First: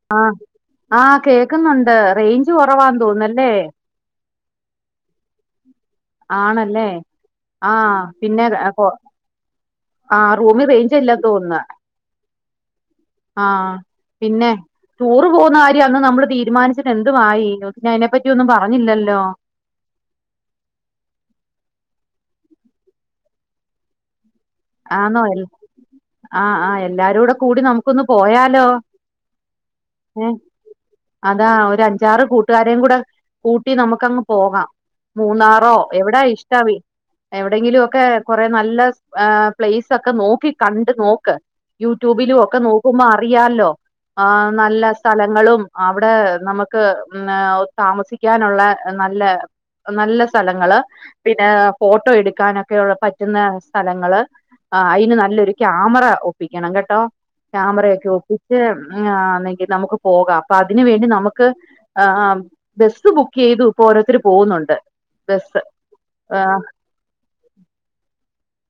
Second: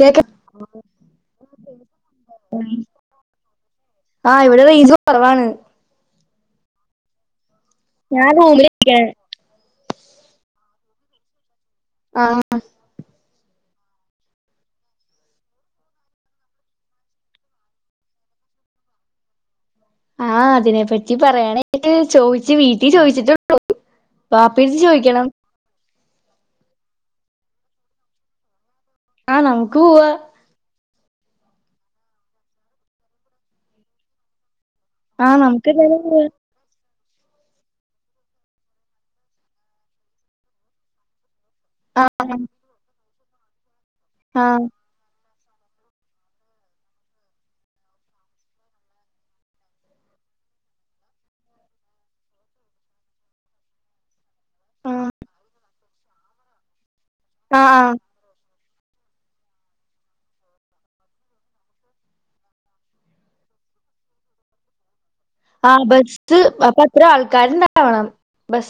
കേക്ക ആ ആ കേക്ക്ന്നുണ്ട് റേഞ്ച് കൊറവാന്ന് തോന്നുന്നു അല്ലേ? ആ ഇവടെ റേഞ്ച് കൊറവാണ്. ആണല്ലേ? ആ ഞാൻ പിന്നെ റേ കോ റൂമിലിരിക്കാണ് ആ റൂമി റേഞ്ചില്ല തോന്ന്ന്നെ ആ ആ പിന്നെ ടൂറ് പോവുന്ന കാര്യം അന്ന് നമ്മൾ തീരുമാനിച്ചിട്ട് എന്തുവായി പിന്നെ അതിനെ പറ്റിയൊന്നും പറഞ്ഞില്ലല്ലോ. ആഹ് അതിനെ പറ്റി പറയാനായിട്ട് ചോയിച്ച് വീട്ടി ചോയിച്ച്ട്ടോള്ളു. വാപ്പെട്ത്ത് ചോയിക്കണം. ആ ആ എല്ലാരുടെ കൂടി നമുക്കൊന്ന് പോയാലോ? ആ നമുക്ക് പൂവ ഏഹ് അതാ ഒരു അഞ്ചാറ് കൂട്ടുകാരേയും കൂടെ കൂട്ടി നമുക്കങ്ങ് പോകാം. ആഹ് നമുക്ക് മൂന്നാറോ എന്തായാലും എവിടാ പോവാ ഇഷ്ടാവി എവിടെയെങ്കിലും ഒക്കെ കൊറേ നല്ല സ് ഏ പ്ലേസ് ഒക്കെ നോക്കി കണ്ട് നോക്ക്. ആഹ് യൂട്യൂബിലും ഒക്കെ നോക്കുമ്പോ അ അറിയാല്ലോ ആ ആഹ് നല്ല സ്ഥല ങ്ങളും അവിടെ നമ്മക്ക് പിന്നെ ഒര് താമസിക്കാനുള്ളെ നല്ല നല്ല സ്ഥലങ്ങൾ പിന്നെ ഫോട്ടോ എടുക്കാനൊക്കെയുള്ള പറ്റുന്നെ സ്ഥലങ്ങൾ ആ അയിന് നല്ലൊരു ക്യാമറ ഒപ്പിക്കണം കേട്ടോ ആഹ് ക്യാമറ ആഹ് ഒക്കെ ഒപ്പി ക്ഷെ ആ ന്നേക്ക് നമുക്ക് പോകാം അപ്പൊ അതിൻ വേണ്ടി നമുക്ക് ആ ബെസ് ബുക്ക് ചെയ്തു ഇപ്പൊ ഓരോര്ത്തർ പോവുന്നുണ്ട് ആ ബസ് അപ്പൊ അത്രേ ആൾക്കാര് ഇണ്ടാവണം ബസ്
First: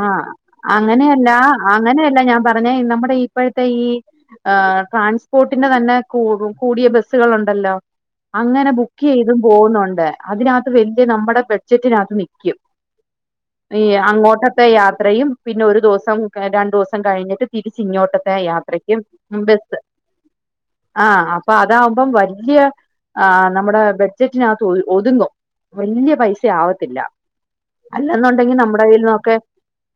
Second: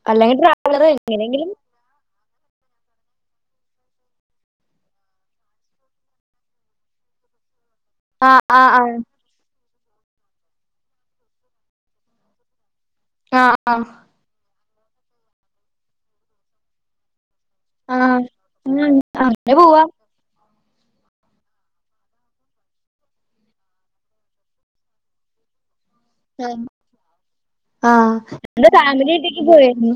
ആ അങ്ങനെയല്ല എങ്ങനെങ്കിലും അങ്ങനെയല്ല ഞാൻ പറഞ്ഞെ നമ്മുടെ ഇപ്പഴത്തെ ഈ ഏ ട്രാൻസ്പോർട്ടിന്റെ തന്നെ കൂ കൂടിയ ബസ്സുകൾ ഉണ്ടല്ലോ ആഹ് അങ്ങനെ ആഹ് ആഹ് ബുക്ക് ചെയ്തും പോവുന്നൊ ണ്ട്. അതിനാത്ത് വല്യ നമ്മടെ ബഡ്ജറ്റിനാത്ത് നിക്കും. ആഹ് ഈ ആഹ് അങ്ങോട്ട് ത്തെ യാത്രയും പിന്നെ ഒരു ദിവസം രണ്ടു ദിവസം കഴിഞ്ഞിട്ട് തിരിച്ച് ആഹ് ആഹ് ഇങ്ങോട്ടത്തെ യാത്രക്കും അങ്ങനെ ബസ്സ് പോവാ ആ അപ്പൊ അതാവുമ്പം വല്യ ആ നമ്മുടെ ബഡ്ജറ്റിനകത്ത് ഒത് ഒതുങ്ങും വല്യ പൈസ ആവത്തില്ല അല്ലെന്നൊണ്ടെങ്കി നമ്മടെ കയ്യിൽന്നോക്കെ മ്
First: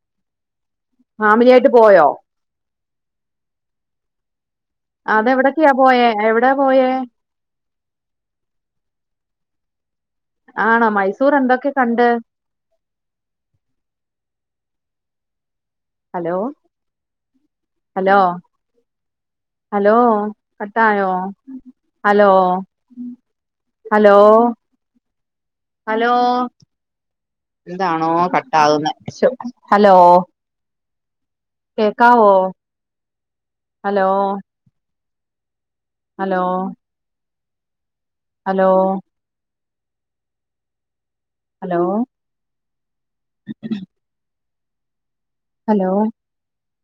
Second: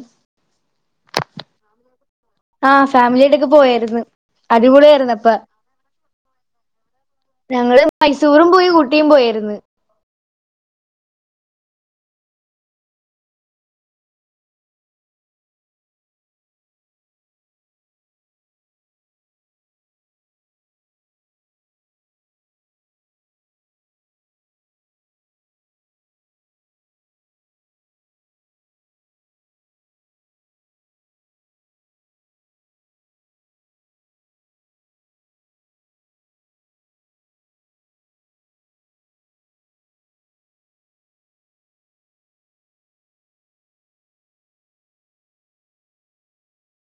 പോയോ ആ ഫാമിലിയായിട്ടൊക്കെ പോയാരുന്നു അത് പ്പ അതെവിടൊക്കെയാ പോയേ എവിടാ പോയേ ഞങ്ങള് മൈസൂറും പോയി ഊട്ടിയും പോയിരുന്നു. ആണോ മൈസൂർ എന്തൊക്കെ കണ്ട്? ഹലോ ഹലോ ഹലോ കട്ടായോ ഹലോ ഹലോ ഹലോ എന്താണോ കട്ടാകുന്നേ ശൊ ഹലോ കേക്കാവോ hello hello hello hello hello